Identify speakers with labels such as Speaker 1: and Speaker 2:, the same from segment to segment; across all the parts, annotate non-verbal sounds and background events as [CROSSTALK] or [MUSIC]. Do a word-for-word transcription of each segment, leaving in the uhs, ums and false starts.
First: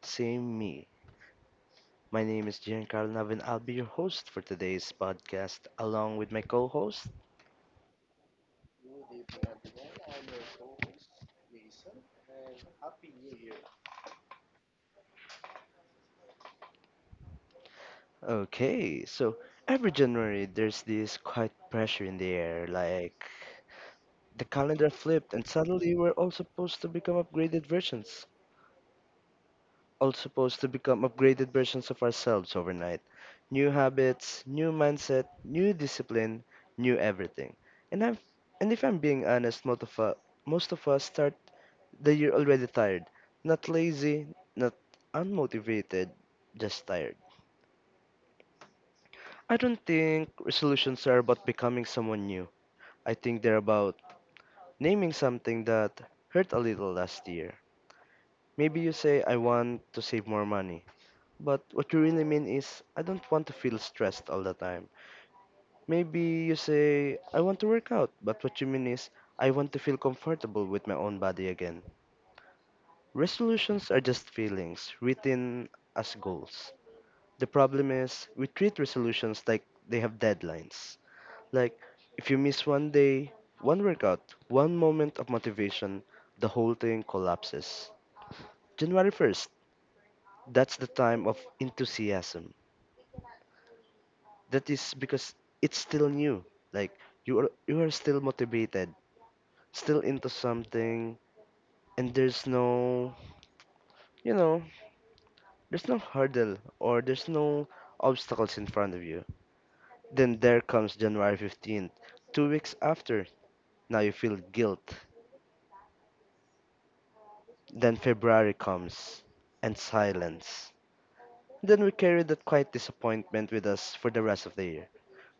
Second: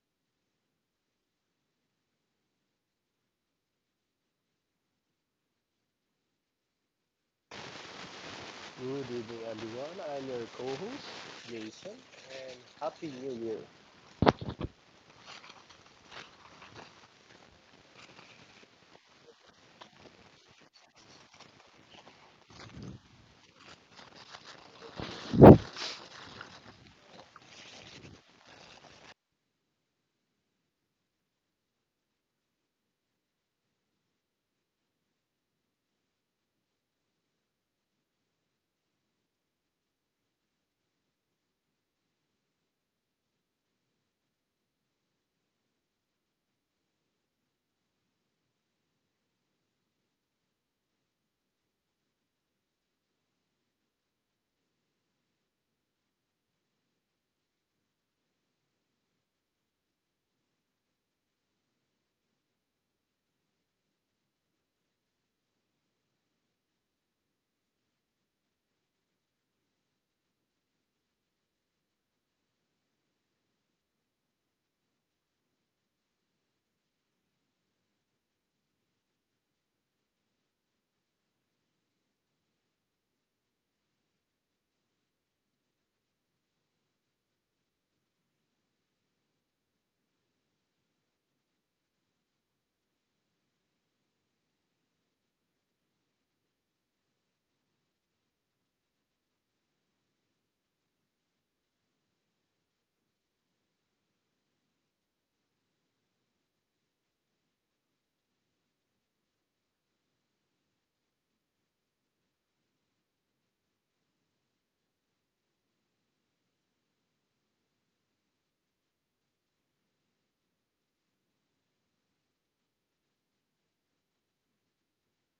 Speaker 1: Same Me. My name is Giancarlo Nav and I'll be your host for today's podcast along with my co-host.
Speaker 2: Good evening, everyone. I'm your co host, Jason, and Happy New Year.
Speaker 1: Okay, so every January there's this quiet pressure in the air, like the calendar flipped and suddenly we're all supposed to become upgraded versions. all supposed to become upgraded versions of ourselves overnight. New habits, new mindset, new discipline, new everything. And I'm and if I'm being honest, most of us, most of us start the year already tired. Not lazy, not unmotivated, just tired. I don't think resolutions are about becoming someone new. I think they're about naming something that hurt a little last year. Maybe you say, I want to save more money. But what you really mean is, I don't want to feel stressed all the time. Maybe you say, I want to work out, but what you mean is, I want to feel comfortable with my own body again. Resolutions are just feelings, written as goals. The problem is, we treat resolutions like they have deadlines. Like, if you miss one day, one workout, one moment of motivation, the whole thing collapses. January first, that's the time of enthusiasm. That is because it's still new, like you are you are still motivated, still into something, and there's no you know there's no hurdle or there's no obstacles in front of you. Then there comes January fifteenth, two weeks after. Now you feel guilt. Then February comes, and silence. Then we carry that quiet disappointment with us for the rest of the year.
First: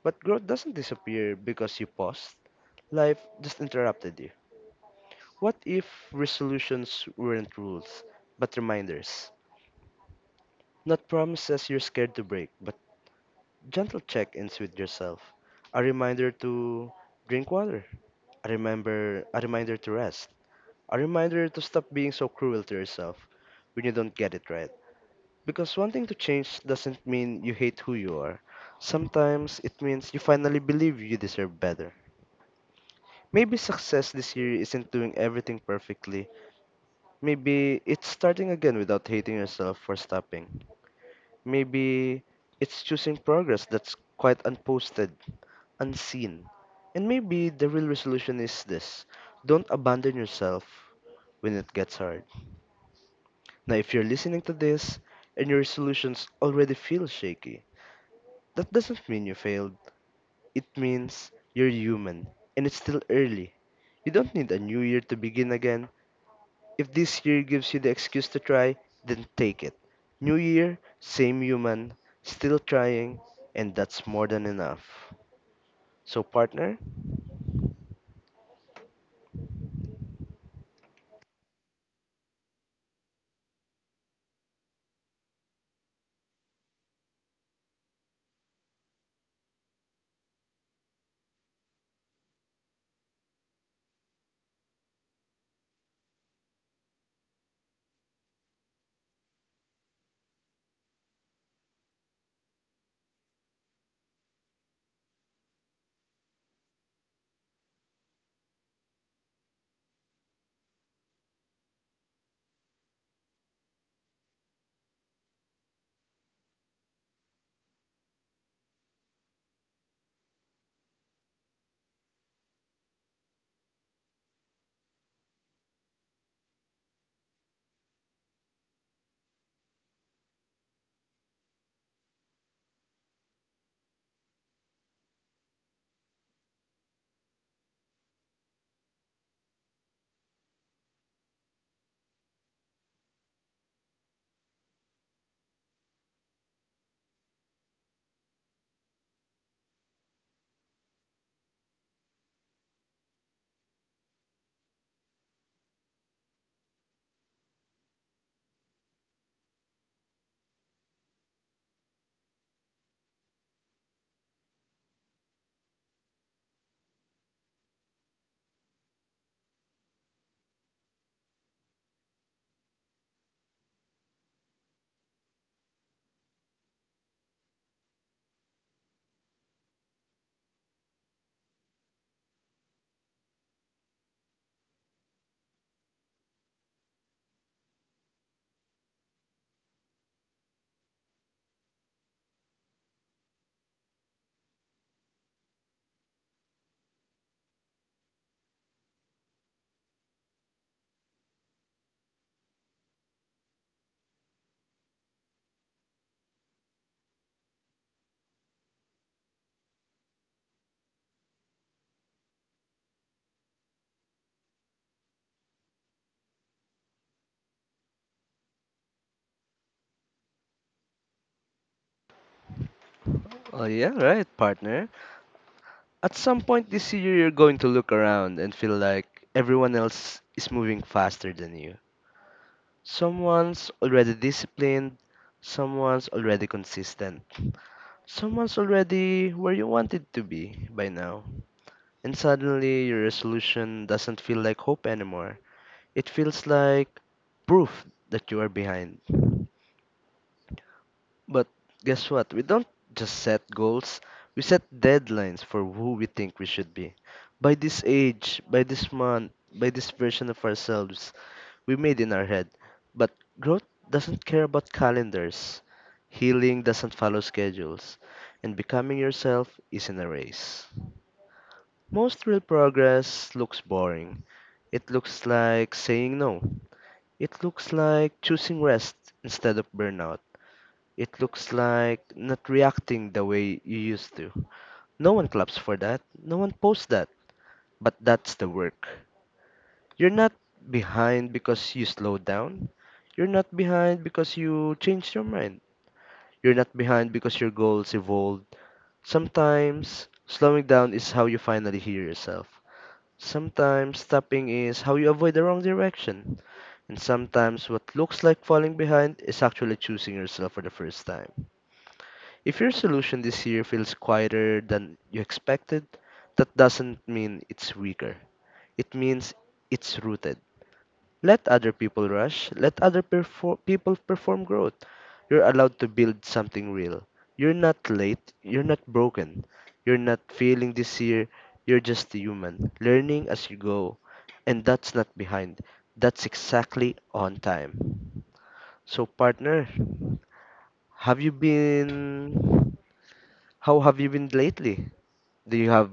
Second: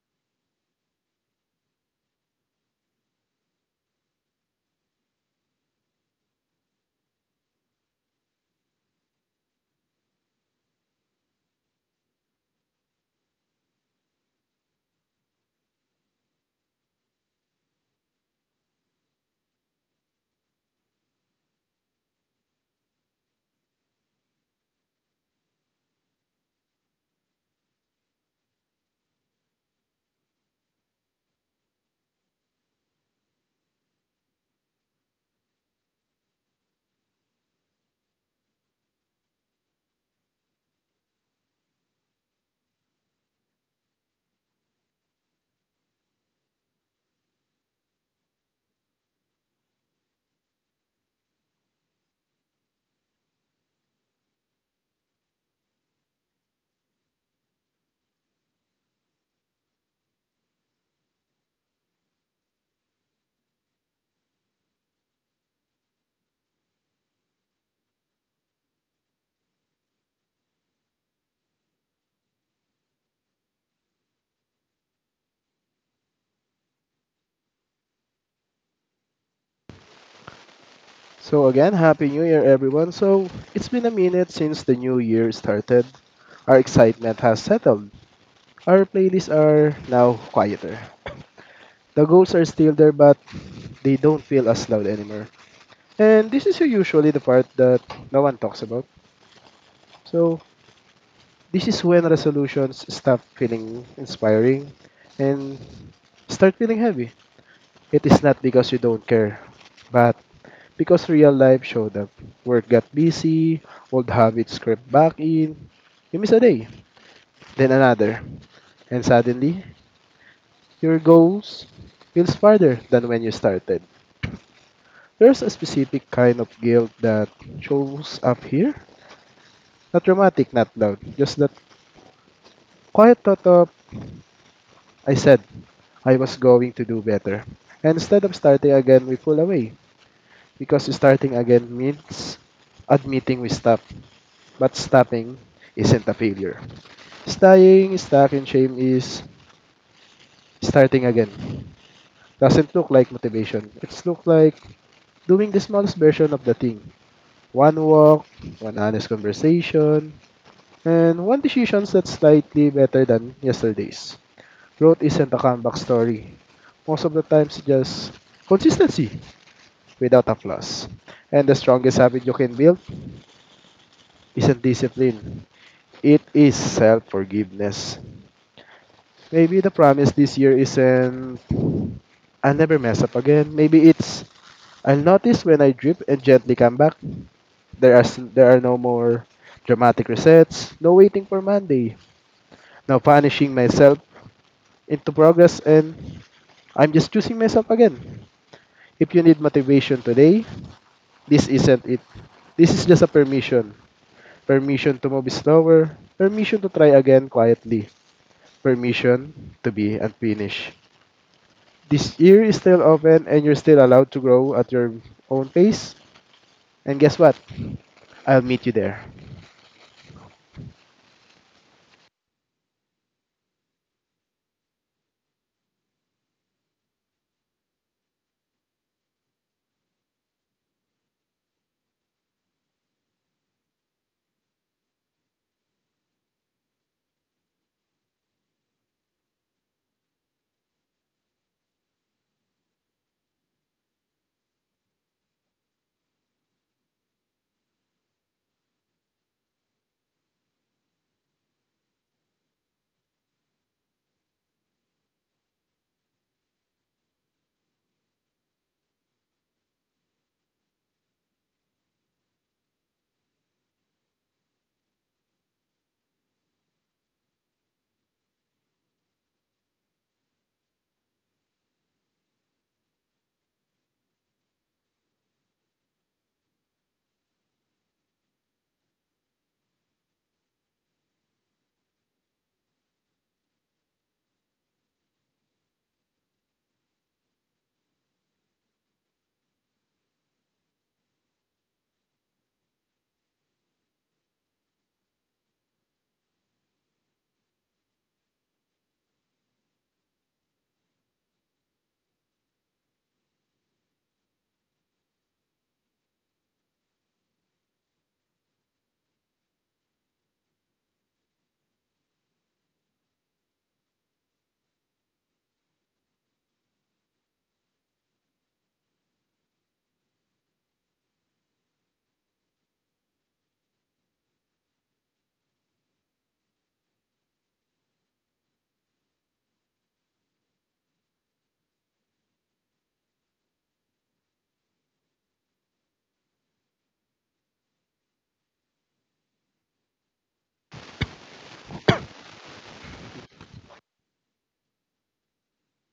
Speaker 1: But growth doesn't disappear because you paused. Life just interrupted you. What if resolutions weren't rules, but reminders? Not promises you're scared to break, but gentle check ins with yourself. A reminder to drink water. A, remember, a reminder to rest. A reminder to stop being so cruel to yourself when you don't get it right. Because wanting to change doesn't mean you hate who you are. Sometimes it means you finally believe you deserve better. Maybe success this year isn't doing everything perfectly. Maybe it's starting again without hating yourself for stopping. Maybe it's choosing progress that's quite unposted, unseen. And maybe the real resolution is this: don't abandon yourself when it gets hard. Now, if you're listening to this and your resolutions already feel shaky, that doesn't mean you failed. It means you're human and it's still early. You don't need a new year to begin again. If this year gives you the excuse to try, then take it. New year, same human, still trying, and that's more than enough. So, partner?
Speaker 2: So again, happy new year everyone. So, it's been a minute since the new year started. Our excitement has settled. Our playlists are now quieter. The goals are still there but they don't feel as loud anymore. And this is usually the part that no one talks about. So, this is when resolutions stop feeling inspiring and start feeling heavy. It is not because you don't care, but because real life showed up. Work got busy, old habits crept back in. You miss a day, then another, and suddenly your goals feels farther than when you started. There's a specific kind of guilt that shows up here. Not dramatic, not loud, just that quiet thought of I said I was going to do better. And instead of starting again, we pull away because starting again means admitting we stopped, but stopping isn't a failure. Staying stuck in shame is starting again. Doesn't look like motivation. It's look like doing the smallest version of the thing. One walk, one honest conversation, and one decision that's slightly better than yesterday's. Growth isn't a comeback story. Most of the times, it's just consistency without a applause. And the strongest habit you can build isn't discipline. It is self-forgiveness. Maybe the promise this year isn't I'll never mess up again. Maybe it's I'll notice when I drip and gently come back. There are s- there are no more dramatic resets, no waiting for Monday, no punishing myself into progress, and I'm just choosing myself again. If you need motivation today, this isn't it. This is just a permission. Permission to move slower. Permission to try again quietly. Permission to be unfinished. This year is still open and you're still allowed to grow at your own pace. And guess what? I'll meet you there.
Speaker 1: Oh, yeah, right, partner. At some point this year, you're going to look around and feel like everyone else is moving faster than you. Someone's already disciplined, someone's already consistent, someone's already where you wanted to be by now. And suddenly, your resolution doesn't feel like hope anymore. It feels like proof that you are behind. But guess what? We don't just set goals, we set deadlines for who we think we should be. By this age, by this month, by this version of ourselves we made in our head. But growth doesn't care about calendars, healing doesn't follow schedules, and becoming yourself isn't a race. Most real progress looks boring. It looks like saying no. It looks like choosing rest instead of burnout. It looks like not reacting the way you used to. No one claps for that. No one posts that. But that's the work. You're not behind because you slowed down. You're not behind because you changed your mind. You're not behind because your goals evolved. Sometimes, slowing down is how you finally hear yourself. Sometimes stopping is how you avoid the wrong direction, and sometimes what looks like falling behind is actually choosing yourself for the first time. If your solution this year feels quieter than you expected, that doesn't mean it's weaker. It means it's rooted. Let other people rush. Let other perfor- people perform growth. You're allowed to build something real. You're not late. You're not broken. You're not failing this year. You're just a human, learning as you go. And that's not behind. That's exactly on time. So, partner, have you been. How have you been lately? Do you have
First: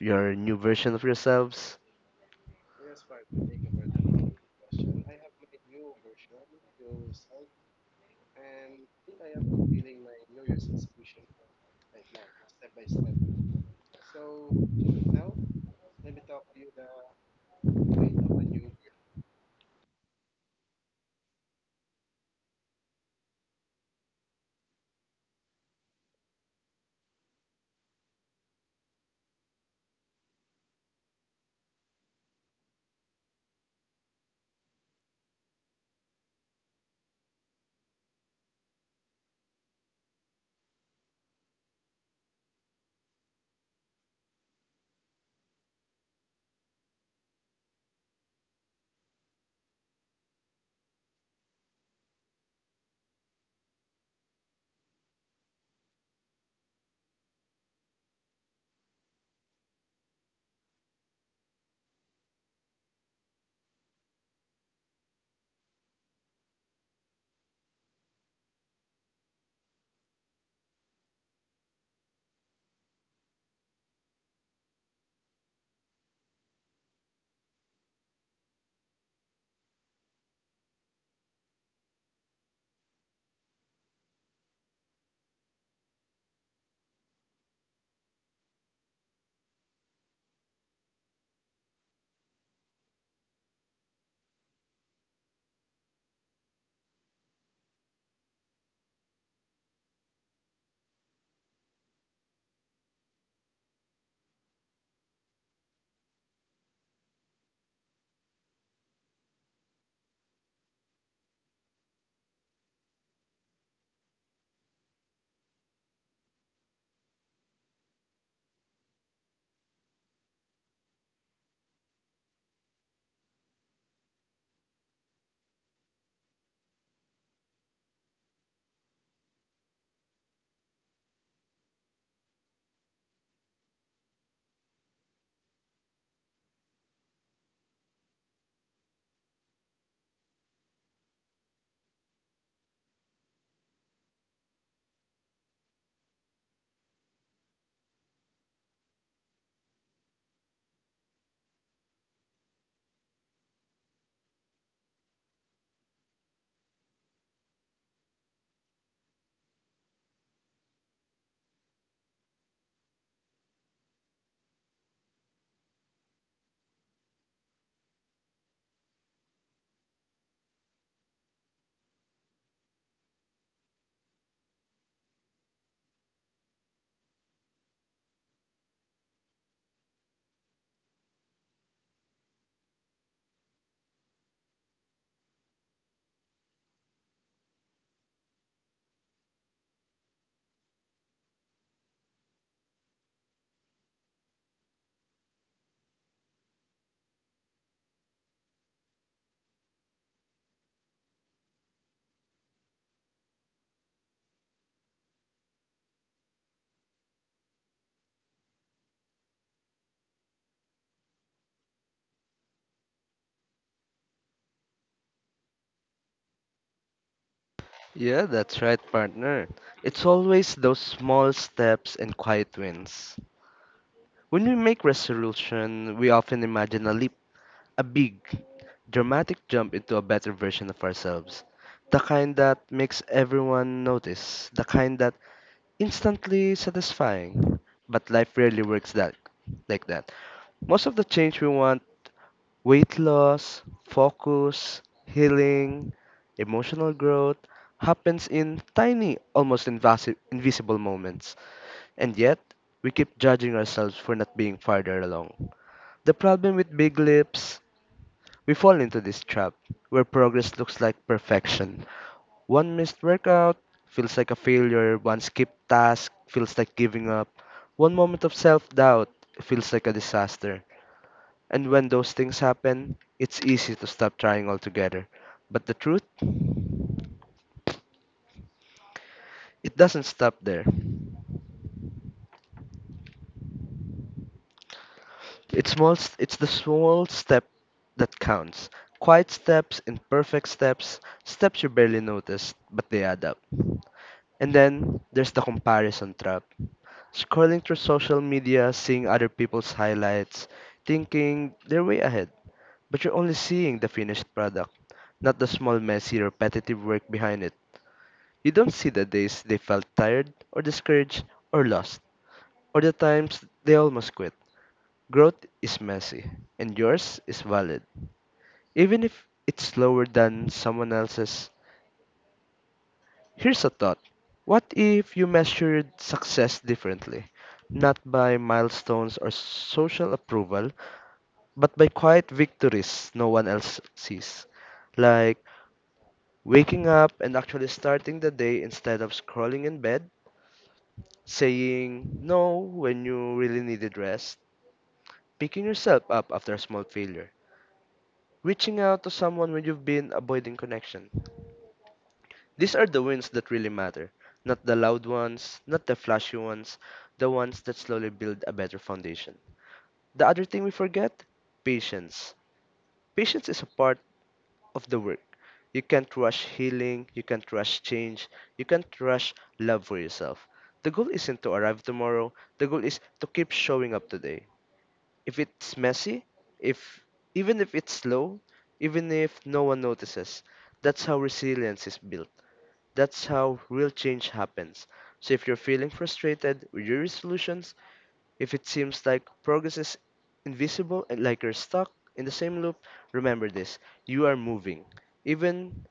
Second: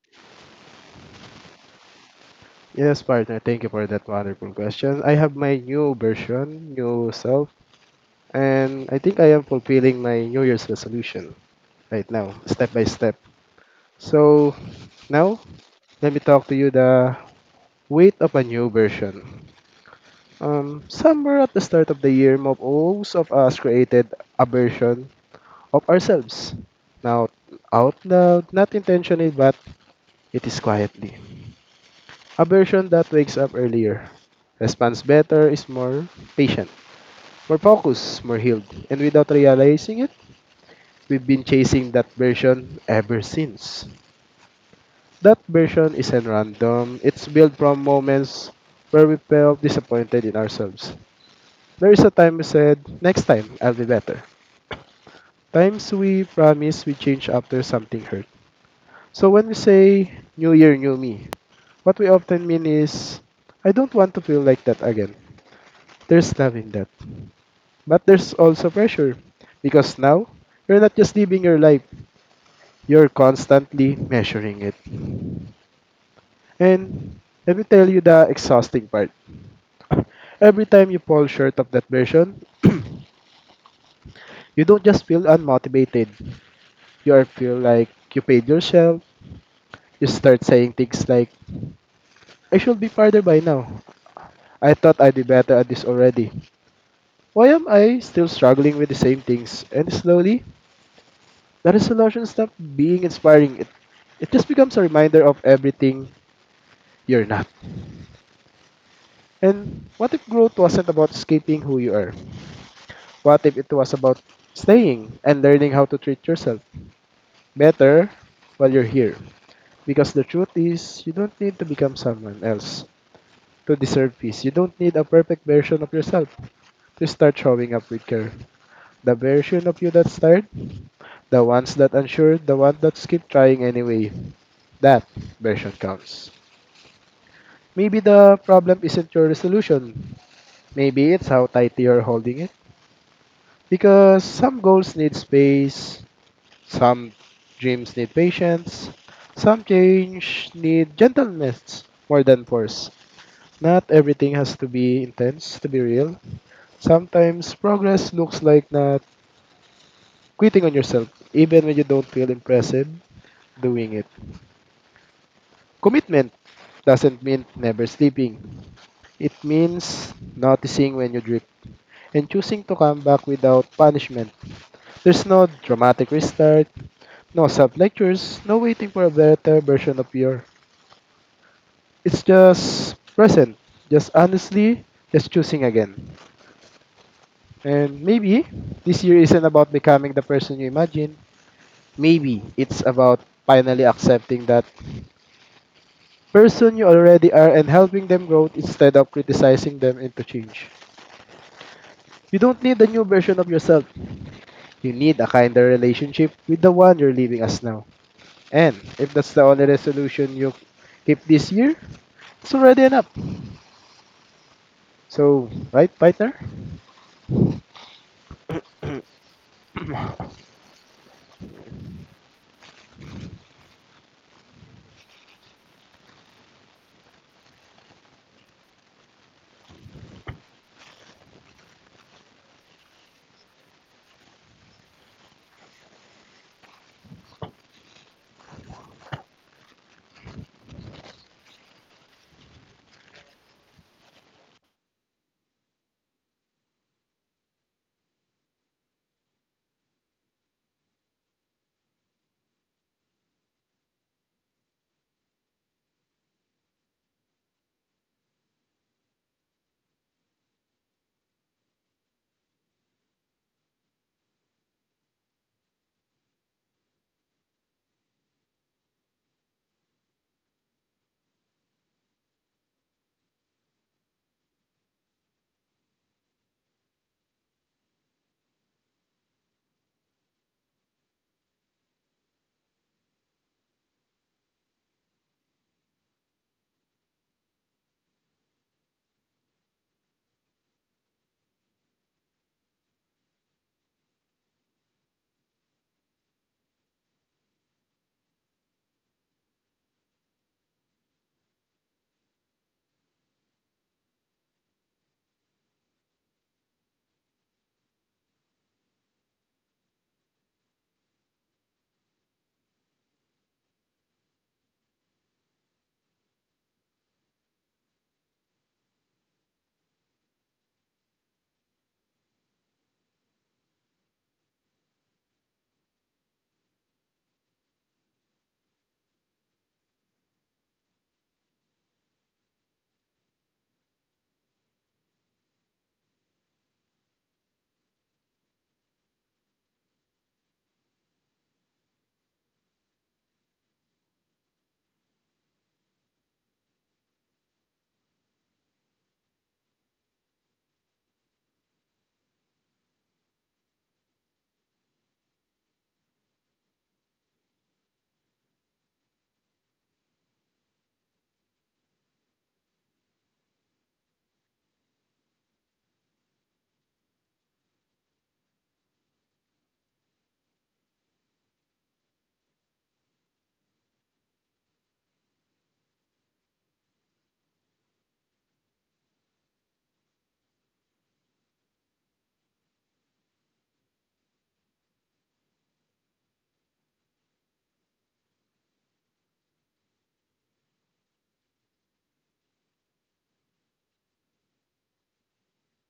Speaker 1: your new version of yourselves?
Speaker 2: Yes, partner. Thank you for that wonderful question. I have my new version, new self, and I think I am fulfilling my New Year's resolution right now, step by step. So now, let me talk to you the weight of a new version. Um, somewhere at the start of the year, most of us created a version of ourselves. Now, out loud, not intentionally, but it is quietly. A version that wakes up earlier, responds better, is more patient, more focused, more healed. And without realizing it, we've been chasing that version ever since. That version isn't random, it's built from moments where we felt disappointed in ourselves. There is a time we said, next time, I'll be better. Times we promise we change after something hurt. So when we say new year, new me, what we often mean is I don't want to feel like that again. There's love in that. But there's also pressure because now you're not just living your life, you're constantly measuring it. And let me tell you the exhausting part. Every time you fall short of that version, [CLEARS THROAT] you don't just feel unmotivated. You are feel like you paid yourself. You start saying things like, I should be farther by now. I thought I'd be better at this already. Why am I still struggling with the same things? And slowly, the resolution stopped being inspiring. It, it just becomes a reminder of everything you're not. And what if growth wasn't about escaping who you are? What if it was about staying and learning how to treat yourself better while you're here? Because the truth is, you don't need to become someone else to deserve peace. You don't need a perfect version of yourself to start showing up with care. The version of you that started, the ones that unsure, the ones that keep trying anyway. That version counts. Maybe the problem isn't your resolution. Maybe it's how tightly you're holding it. Because some goals need space, some dreams need patience, some change need gentleness more than force. Not everything has to be intense to be real. Sometimes progress looks like not quitting on yourself, even when you don't feel impressive. Doing it. Commitment doesn't mean never sleeping. It means noticing when you drift and choosing to come back without punishment. There's no dramatic restart, no sub lectures, no waiting for a better version of your. It's just present, just honestly, just choosing again. And maybe this year isn't about becoming the person you imagine. Maybe it's about finally accepting that person you already are and helping them grow instead of criticizing them into change. You don't need a new version of yourself. You need a kinder relationship with the one you're leaving us now. And if that's the only resolution you keep this year, it's already enough. So, right, partner?
Speaker 1: Yeah, that's right, partner. It's
Speaker 2: [CLEARS THROAT]
Speaker 1: always those small steps and quiet wins. When we make resolution, we often imagine a leap, a big, dramatic jump into a better version of ourselves. The kind that makes everyone notice, the kind that instantly satisfying. But life rarely works that like that. Most of the change we want, weight loss, focus, healing, emotional growth, happens in tiny, almost invasi- invisible moments, and yet we keep judging ourselves for not being farther along. The problem with big lips, we fall into this trap where progress looks like perfection. One missed workout feels like a failure, one skipped task feels like giving up, one moment of self doubt feels like a disaster. And when those things happen, it's easy to stop trying altogether. But the truth, it doesn't stop there. It's small it's the small step that counts. Quiet steps, imperfect steps, steps you barely notice, but they add up. And then there's the comparison trap. Scrolling through social media, seeing other people's highlights, thinking they're way ahead, but you're only seeing the finished product, not the small, messy, repetitive work behind it. You don't see the days they felt tired, or discouraged, or lost, or the times they almost quit. Growth is messy, and yours is valid. Even if it's slower than someone else's, here's a thought. What if you measured success differently? Not by milestones or social approval, but by quiet victories no one else sees. Like waking up and actually starting the day instead of scrolling in bed, saying no when you really needed rest, picking yourself up after a small failure, reaching out to someone when you've been avoiding connection. These are the wins that really matter, not the loud ones, not the flashy ones, the ones that slowly build a better foundation. The other thing we forget? Patience. Patience is a part of the work. You can't rush healing, you can't rush change, you can't rush love for yourself. The goal isn't to arrive tomorrow, the goal is to keep showing up today. If it's messy, if even if it's slow, even if no one notices, that's how resilience is built. That's how real change happens. So if you're feeling frustrated with your resolutions, if it seems like progress is invisible and like you're stuck in the same loop, remember this. You are moving. Even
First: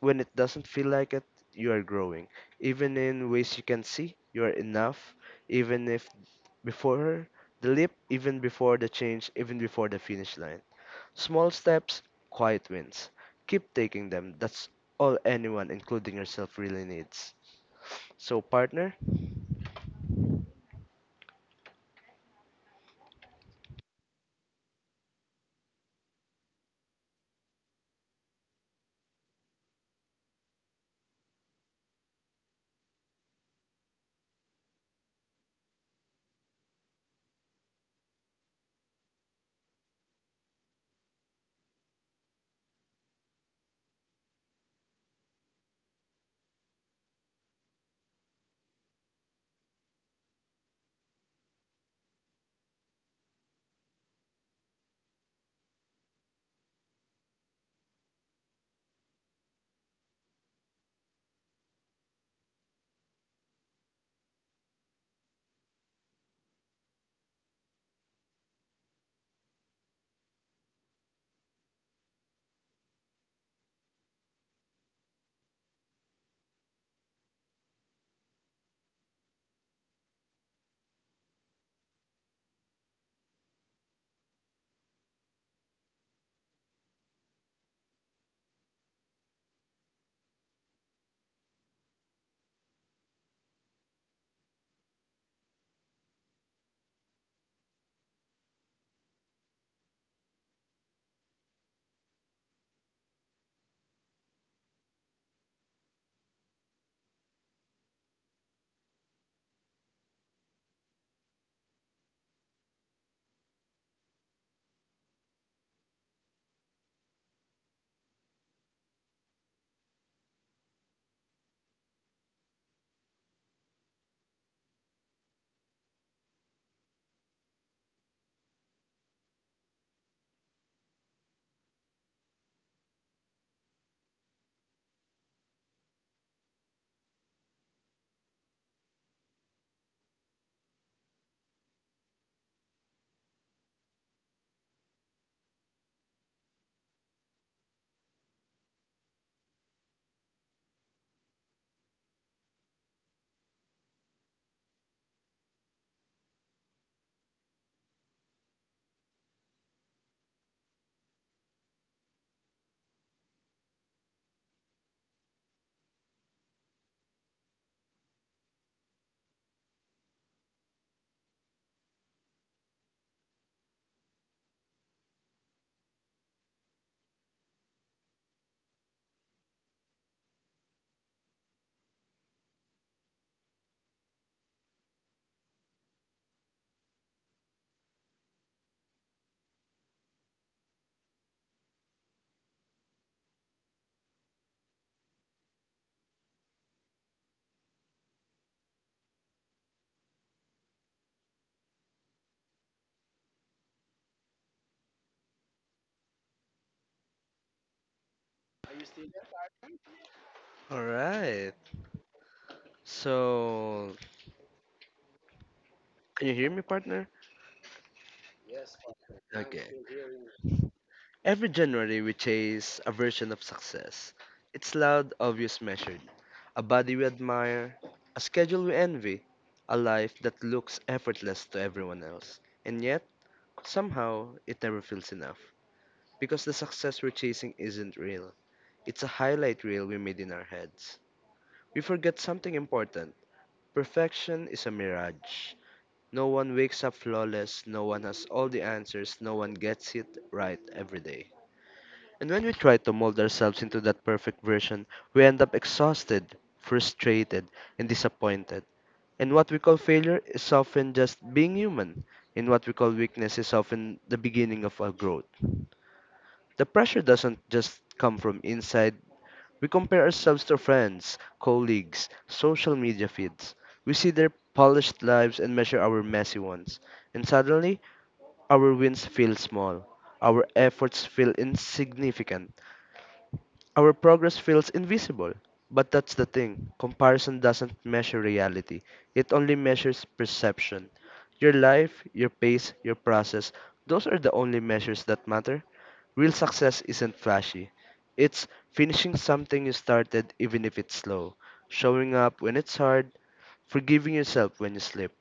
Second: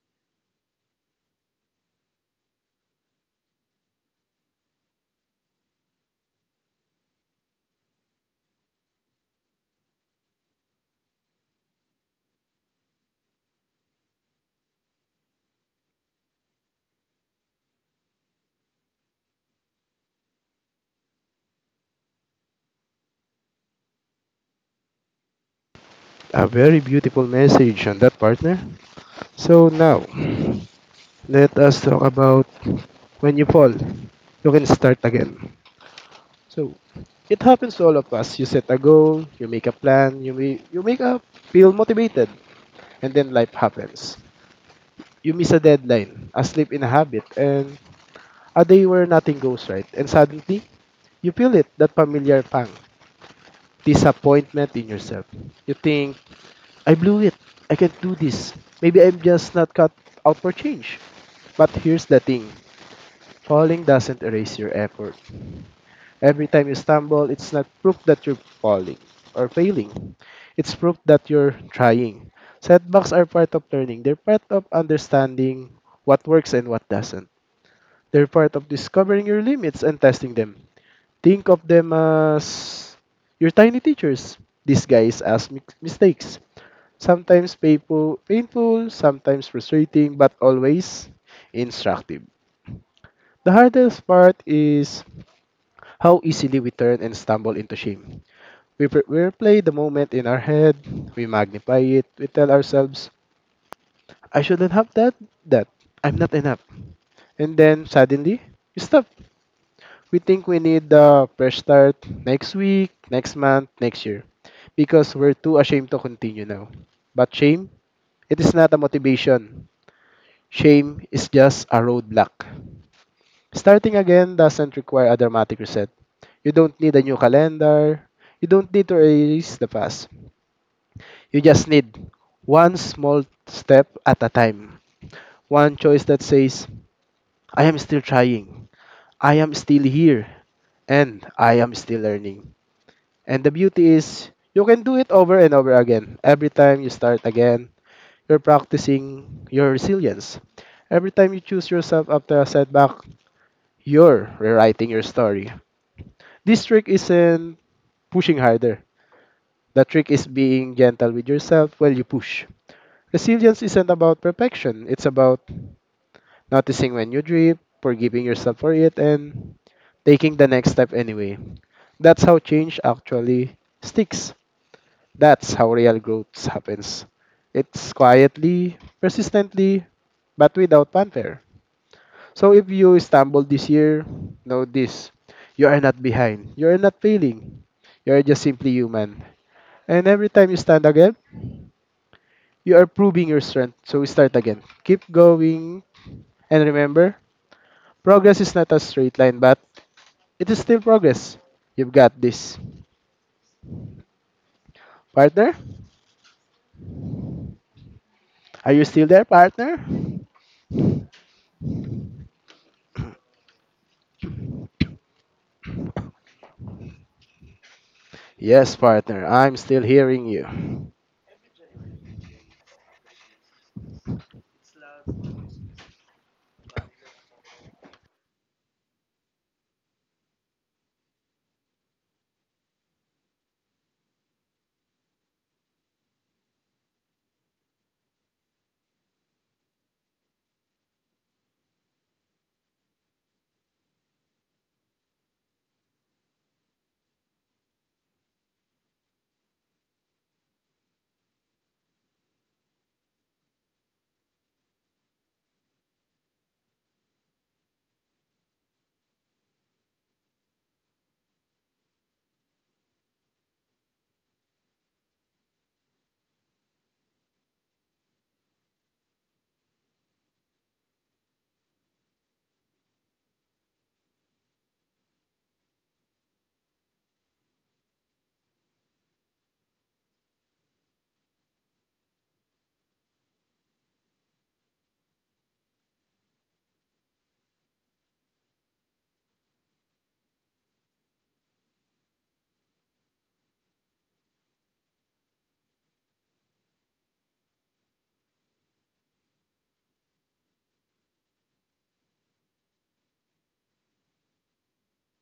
Speaker 1: when it doesn't feel like it, you are growing. Even in ways you can see, you are enough. Even if before the leap, even before the change, even before the finish line. Small steps, quiet wins. Keep taking them. That's all anyone, including yourself, really needs. So, partner?
Speaker 2: A very beautiful message on that, partner. So now, let us talk about when you fall, you can start again. So, it happens to all of us. You set a goal, you make a plan, you, may, you make up, feel motivated, and then life happens. You miss a deadline, a slip in a habit, and a day where nothing goes right. And suddenly, you feel it, that familiar pang, disappointment in yourself. You think, I blew it. I can't do this. Maybe I'm just not cut out for change. But here's the thing falling doesn't erase your effort. Every time you stumble, it's not proof that you're falling or failing, it's proof that you're trying. Setbacks are part of learning, they're part of understanding what works and what doesn't. They're part of discovering your limits and testing them. Think of them as your tiny teachers. Disguise as mi- mistakes. Sometimes painful, painful, sometimes frustrating, but always instructive. The hardest part is how easily we turn and stumble into shame. We, pre- we replay the moment in our head, we magnify it, we tell ourselves, I shouldn't have that, that, I'm not enough. And then suddenly, you stop. We think we need the fresh start next week, next month, next year, because we're too ashamed to continue now. But shame, it is not a motivation. Shame is just a roadblock. Starting again doesn't require a dramatic reset. You don't need a new calendar. You don't need to erase the past. You just need one small step at a time. One choice that says, I am still trying. I am still here. And I am still learning. And the beauty is, you can do it over and over again. Every time you start again, you're practicing your resilience. Every time you choose yourself after a setback, you're rewriting your story. This trick isn't pushing harder. The trick is being gentle with yourself while you push. Resilience isn't about perfection, it's about noticing when you drip, forgiving yourself for it, and taking the next step anyway. That's how change actually sticks. That's how real growth happens. It's quietly, persistently, but without fanfare. So if you stumble this year, know this. You are not behind. You are not failing. You are just simply human. And every time you stand again, you are proving your strength. So start again. Keep going. And remember, progress is not a straight line, but it is still progress. You've got this. Partner? Are you still there, partner?
Speaker 1: All right. So, Can you hear me, partner?
Speaker 2: Yes, partner. I'm
Speaker 1: okay.
Speaker 2: still hearing you.
Speaker 1: Every January, we chase a version of success. It's loud, obvious, measured. A body we admire, a schedule we envy, a life that looks effortless to everyone else. And yet, somehow, it never feels enough. Because the success we're chasing isn't real, it's a highlight reel we made in our heads. We forget something important: perfection is a mirage. No one wakes up flawless, no one has all the answers, no one gets it right every day. And when we try to mold ourselves into that perfect version, we end up exhausted, frustrated, and disappointed. And what we call failure is often just being human, and what we call weakness is often the beginning of our growth. The pressure doesn't just come from inside. We compare ourselves to friends, colleagues, social media feeds. We see their polished lives and measure our messy ones. And suddenly, our wins feel small. Our efforts feel insignificant. Our progress feels invisible. But that's the thing: comparison doesn't measure reality, it only measures perception. Your life, your pace, your process, those are the only measures that matter. Real success isn't flashy. It's finishing something you started even if it's slow, showing up when it's hard, forgiving yourself when you slip,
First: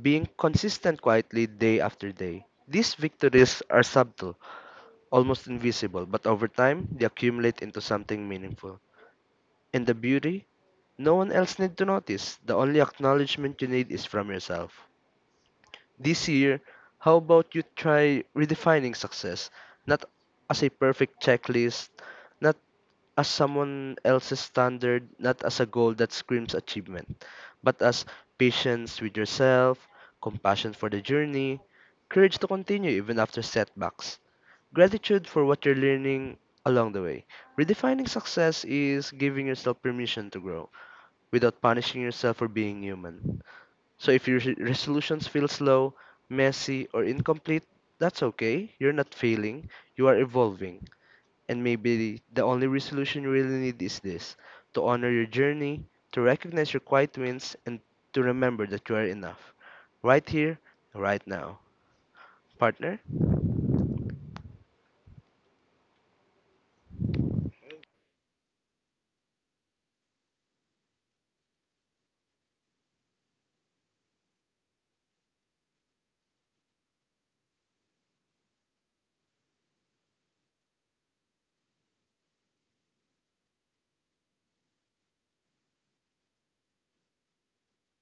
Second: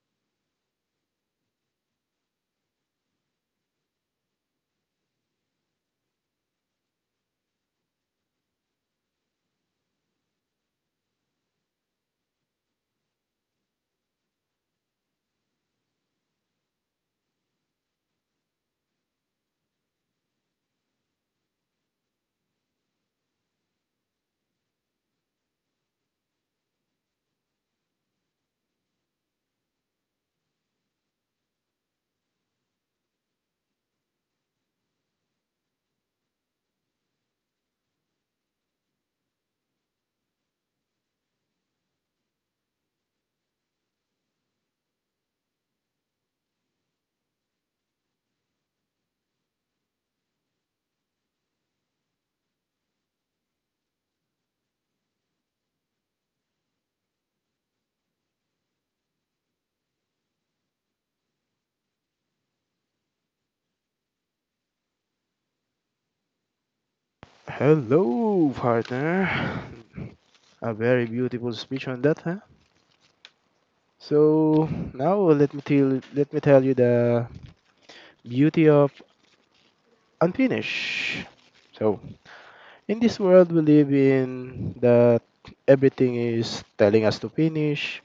Speaker 1: being consistent quietly day after day. These victories are subtle, almost invisible, but over time they accumulate into something meaningful. And the beauty? No one else need to notice. The only acknowledgement you need is from yourself. This year, how about you try redefining success? Not as a perfect checklist, not as someone else's standard, not as a goal that screams achievement, but as patience with yourself, compassion for the journey, courage to continue even after setbacks, gratitude for what you're learning along the way. Redefining success is giving yourself permission to grow without punishing yourself for being human. So if your re- resolutions feel slow, messy, or incomplete, that's okay. You're not failing, you are evolving. And maybe the only resolution you really need is this: to honor your journey, to recognize your quiet wins, and to remember that you are enough. Right here, right now. Partner?
Speaker 2: Hello, partner. A very beautiful speech on that, huh? So now let me tell let me tell you the beauty of unfinished. So in this world we live in that everything is telling us to finish,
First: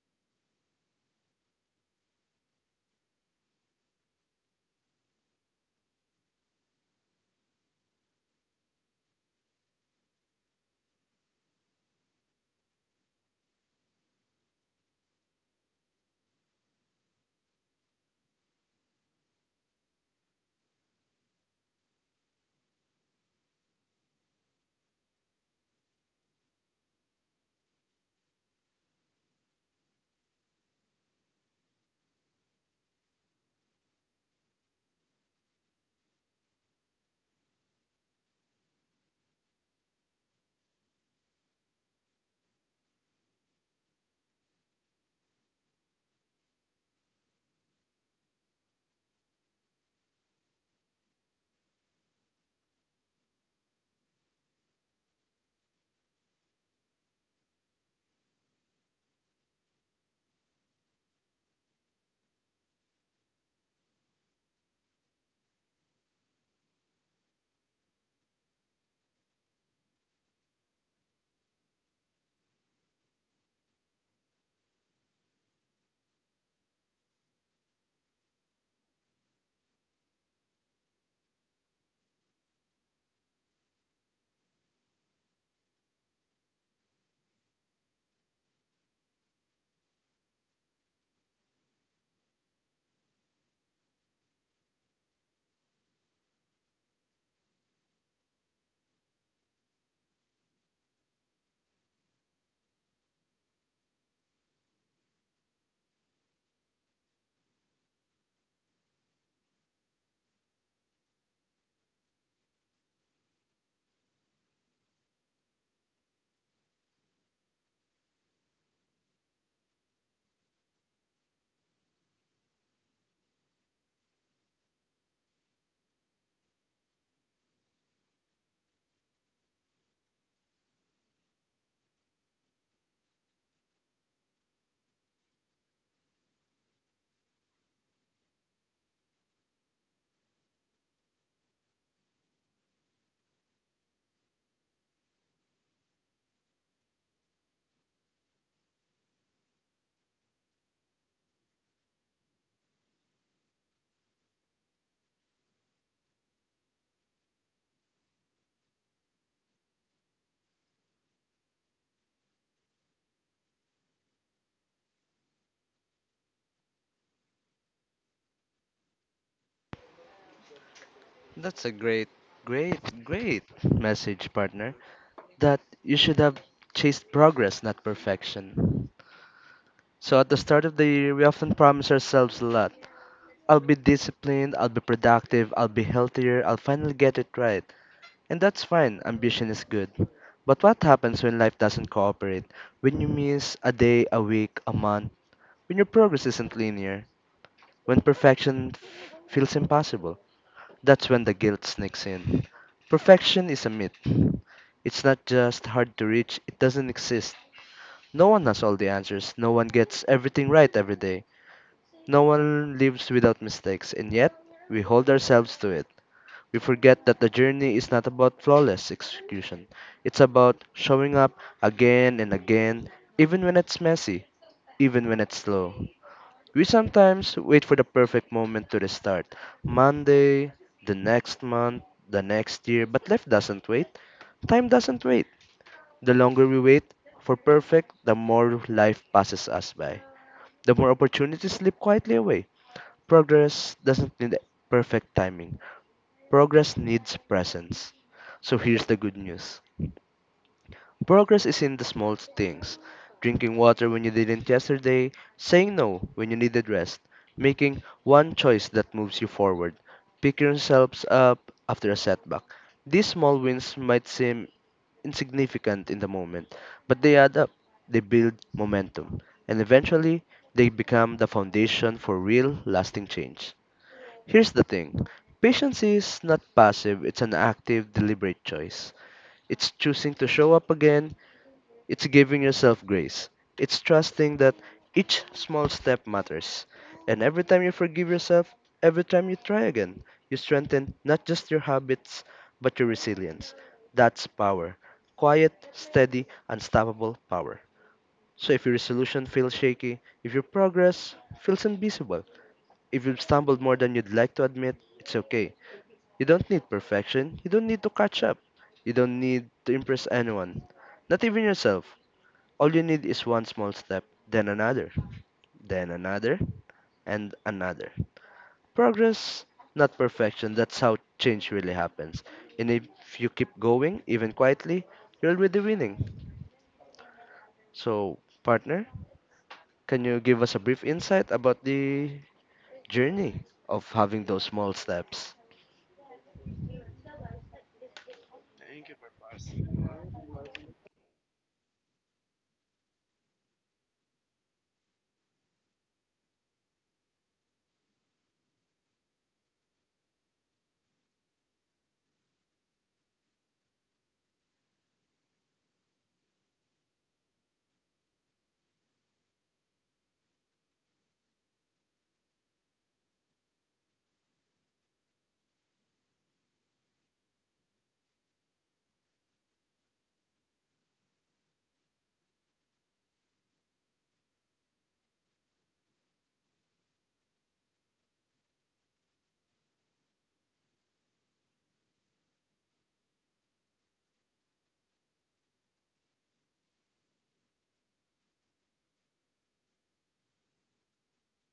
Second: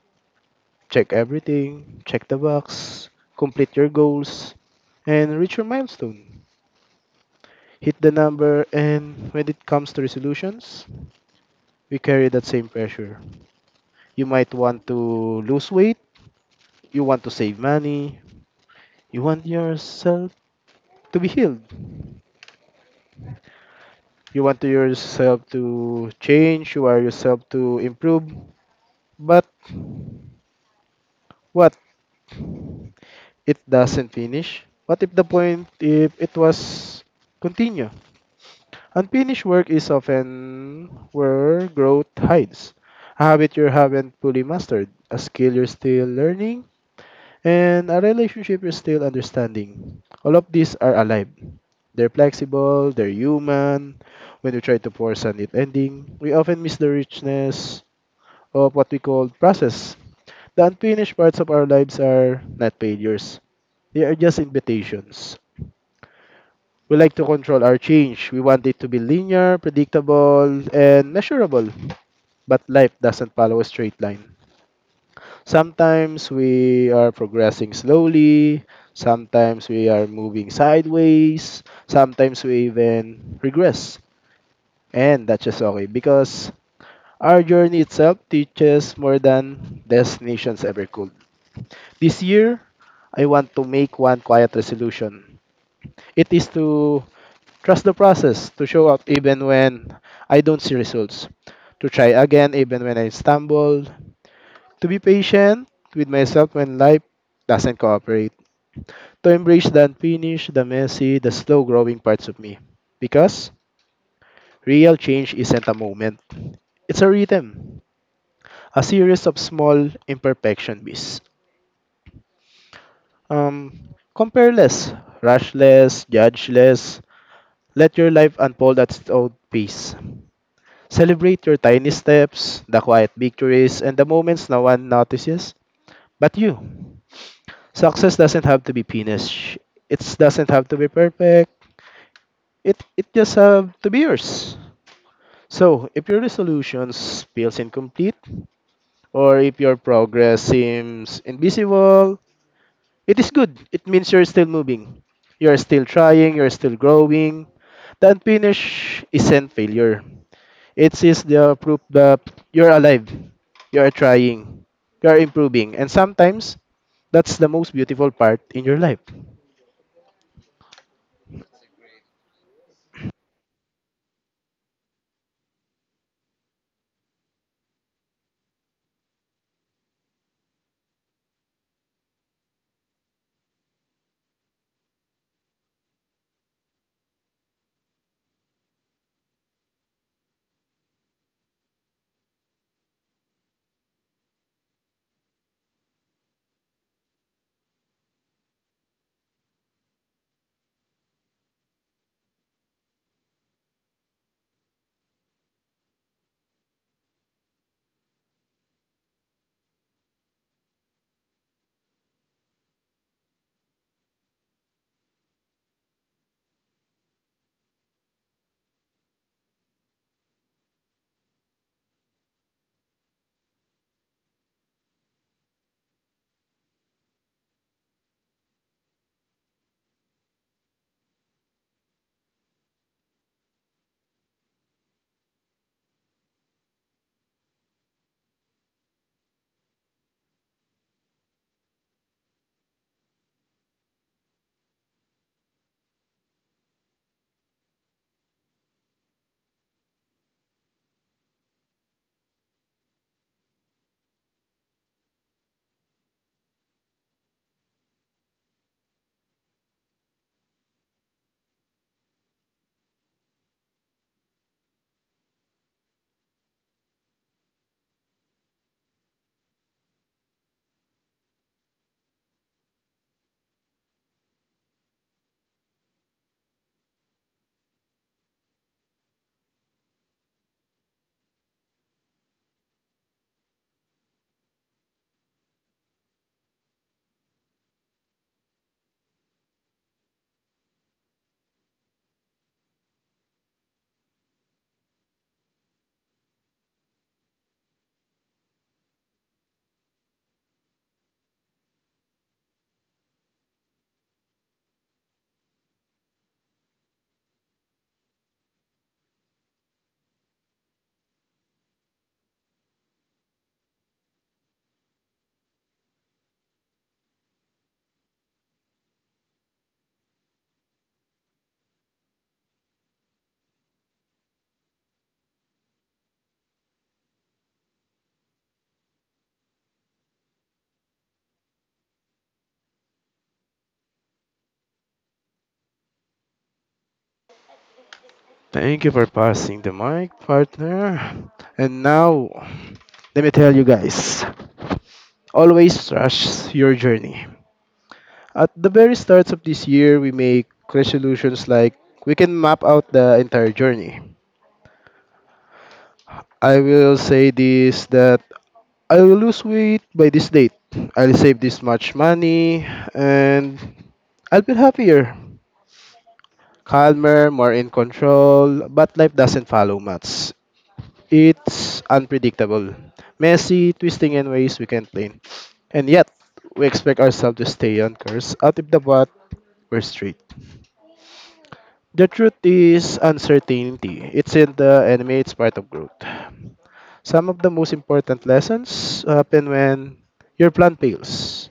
Speaker 2: check everything, check the box, complete your goals, and reach your milestone. Hit the number, and when it comes to resolutions, we carry that same pressure. You might want to lose weight, you want to save money. You want yourself to be healed. You want to yourself to change. You want yourself to improve. But what? It doesn't finish. What if the point if it was continue? Unfinished work is often where growth hides. A habit you haven't fully mastered. A skill you're still learning and a relationship is still understanding. All of these are alive. They're flexible, they're human. When we try to force a neat ending, we often miss the richness of what we call process. The unfinished parts of our lives are not failures, they are just invitations. We like to control our change. We want it to be linear, predictable, and measurable. But life doesn't follow a straight line. Sometimes we are progressing slowly, sometimes we are moving sideways, sometimes we even regress. And that's just okay because our journey itself teaches more than destinations ever could. This year, I want to make one quiet resolution. It is to trust the process, to show up even when I don't see results, to try again even when I stumble, to be patient with myself when life doesn't cooperate, to embrace the unfinished, the messy, the slow growing parts of me. Because real change isn't a moment, it's a rhythm, a series of small imperfection beats. Um, Compare less, rush less, judge less, let your life unfold at its own pace. Celebrate your tiny steps, the quiet victories, and the moments no one notices but you. Success doesn't have to be finished. It doesn't have to be perfect. It it just have to be yours. So if your resolutions feels incomplete, or if your progress seems invisible, it is good. It means you're still moving. You're still trying. You're still growing. The unfinished isn't failure. It is the proof that you're alive. You're trying. You're improving. And sometimes that's the most beautiful part in your life.
Speaker 1: That's a great, great, great message, partner. That you should have chased progress, not perfection. So at the start of the year, we often promise ourselves a lot. I'll be disciplined, I'll be productive, I'll be healthier, I'll finally get it right. And that's fine, ambition is good. But what happens when life doesn't cooperate? When you miss a day, a week, a month? When your progress isn't linear? When perfection f- feels impossible? That's when the guilt sneaks in. Perfection is a myth. It's not just hard to reach, it doesn't exist. No one has all the answers, no one gets everything right every day. No one lives without mistakes, and yet we hold ourselves to it. We forget that the journey is not about flawless execution. It's about showing up again and again, even when it's messy, even when it's slow. We sometimes wait for the perfect moment to restart Monday, the next month, the next year, but life doesn't wait. Time doesn't wait. The longer we wait for perfect, the more life passes us by. The more opportunities slip quietly away. Progress doesn't need perfect timing. Progress needs presence. So here's the good news. Progress is in the small things. Drinking water when you didn't yesterday, saying no when you needed rest, making one choice that moves you forward, picking yourselves up after a setback. These small wins might seem insignificant in the moment, but they add up. They build momentum, and eventually, they become the foundation for real, lasting change. Here's the thing, patience is not passive, it's an active, deliberate choice. It's choosing to show up again, it's giving yourself grace, it's trusting that each small step matters. And every time you forgive yourself, every time you try again, you strengthen not just your habits, but your resilience. That's power. Quiet, steady, unstoppable power. So if your resolution feels shaky, if your progress feels invisible, if you've stumbled more than you'd like to admit, it's okay. You don't need perfection. You don't need to catch up. You don't need to impress anyone. Not even yourself. All you need is one small step, then another, then another, and another. Progress, not perfection. That's how change really happens. And if you keep going, even quietly, you're already winning. So, partner, can you give us a brief insight about the journey of having those small steps?
Speaker 2: Thank you for passing the mic, partner. And now, let me tell you guys always trust your journey. At the very start of this year, we make resolutions like we can map out the entire journey. I will say this that I will lose weight by this date. I'll save this much money and I'll be happier, calmer, more in control, but life doesn't follow much. It's unpredictable, messy, twisting in ways we can't plan. And yet, we expect ourselves to stay on course out of the bat, we're straight. The truth is uncertainty. It's in the enemy, it's part of growth. Some of the most important lessons happen when your plan fails,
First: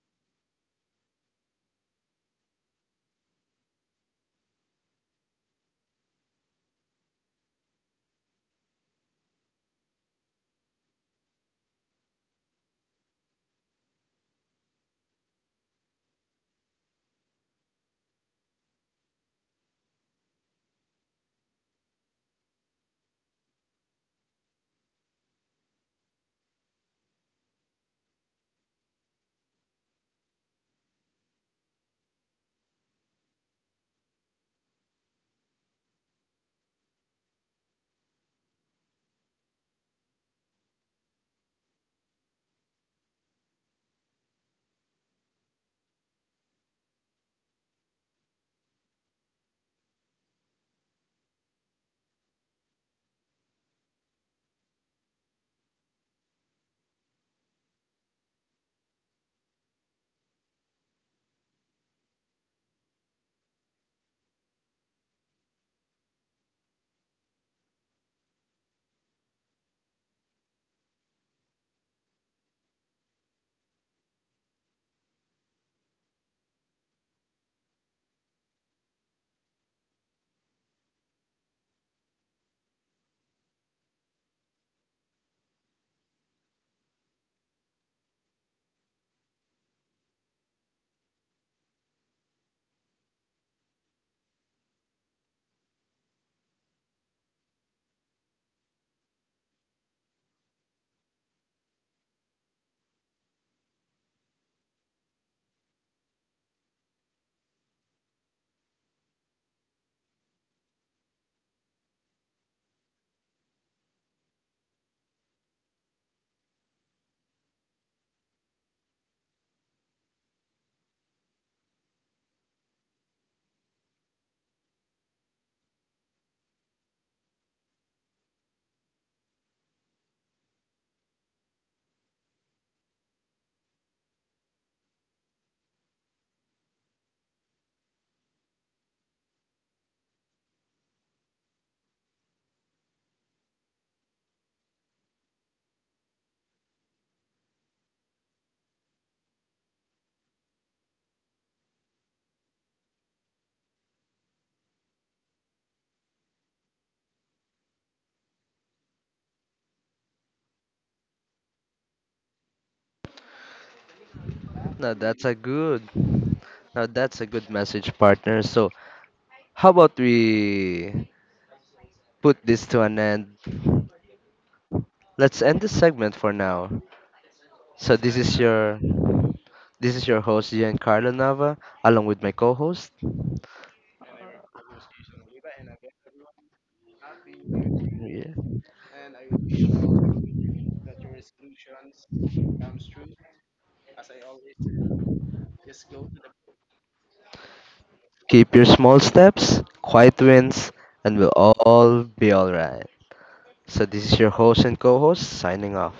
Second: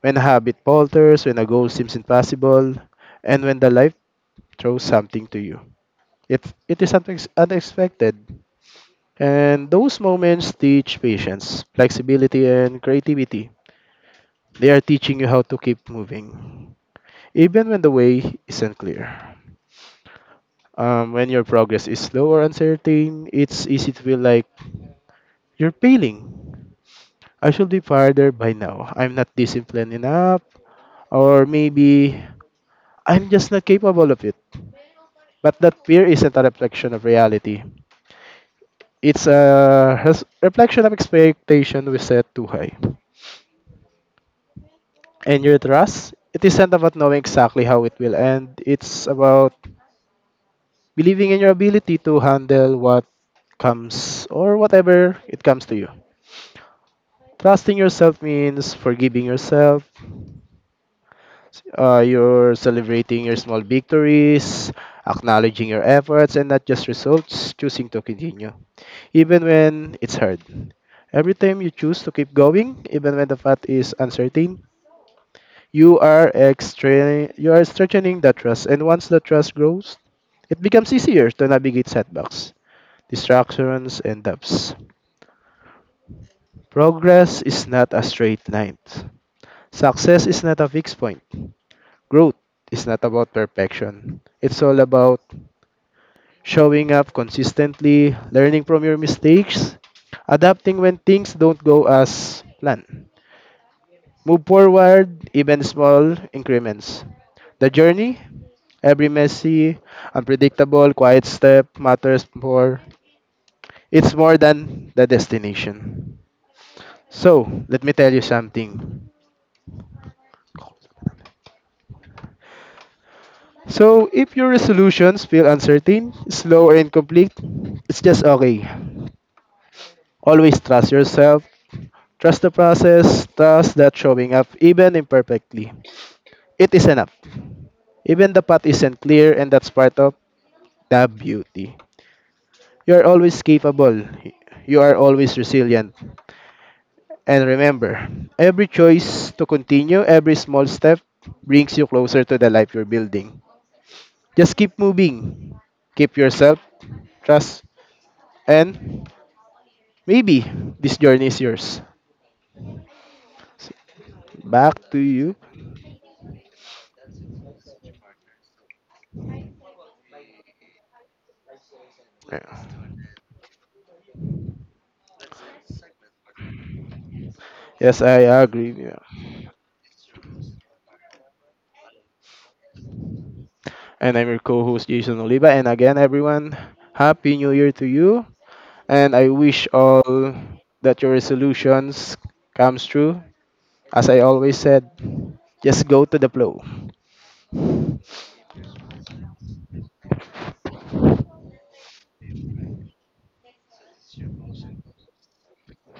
Speaker 2: when habit falters, when a goal seems impossible, and when the life throws something to you. It, it is something unexpected. And those moments teach patience, flexibility, and creativity. They are teaching you how to keep moving, even when the way isn't clear. Um, when your progress is slow or uncertain, it's easy to feel like you're failing. I should be farther by now. I'm not disciplined enough, or maybe I'm just not capable of it. But that fear isn't a reflection of reality. It's a res- reflection of expectation we set too high. And your trust, it isn't about knowing exactly how it will end, it's about believing in your ability to handle what comes or whatever it comes to you. Trusting yourself means forgiving yourself, uh, you're celebrating your small victories, acknowledging your efforts and not just results, choosing to continue, even when it's hard. Every time you choose to keep going, even when the path is uncertain, you are extra- you are strengthening the trust, and once the trust grows, it becomes easier to navigate setbacks, distractions, and depths. Progress is not a straight line. Success is not a fixed point. Growth is not about perfection. It's all about showing up consistently, learning from your mistakes, adapting when things don't go as planned, move forward, even small increments. The journey, every messy, unpredictable, quiet step matters more. It's more than the destination. So, let me tell you something. So, if your resolutions feel uncertain, slow, or incomplete, it's just okay. Always trust yourself, trust the process, trust that showing up even imperfectly, it is enough. Even the path isn't clear, and that's part of the beauty. You are always capable. You are always resilient. And remember, every choice to continue, every small step brings you closer to the life you're building. Just keep moving. Keep yourself, trust, and maybe this journey is yours. Back
Speaker 1: Now,
Speaker 2: to
Speaker 1: that's a
Speaker 2: you.
Speaker 1: good now that's a good message, partner. So, how about we put this
Speaker 2: Yeah.
Speaker 1: to an end? Let's end this segment for now. So
Speaker 2: Yes,
Speaker 1: this
Speaker 2: I
Speaker 1: is
Speaker 2: agree.
Speaker 1: your
Speaker 2: Yeah.
Speaker 1: this is your host Giancarlo Nava along with my co-host.
Speaker 2: And I'm your co host, Jason Oliva. And again, everyone, Happy New Year to you.
Speaker 1: Yeah.
Speaker 2: And I wish all that your resolutions comes true. As I always said, just go to the flow.
Speaker 1: Keep your small steps, quiet wins, and we'll all be alright. So this is your host and co-host signing off.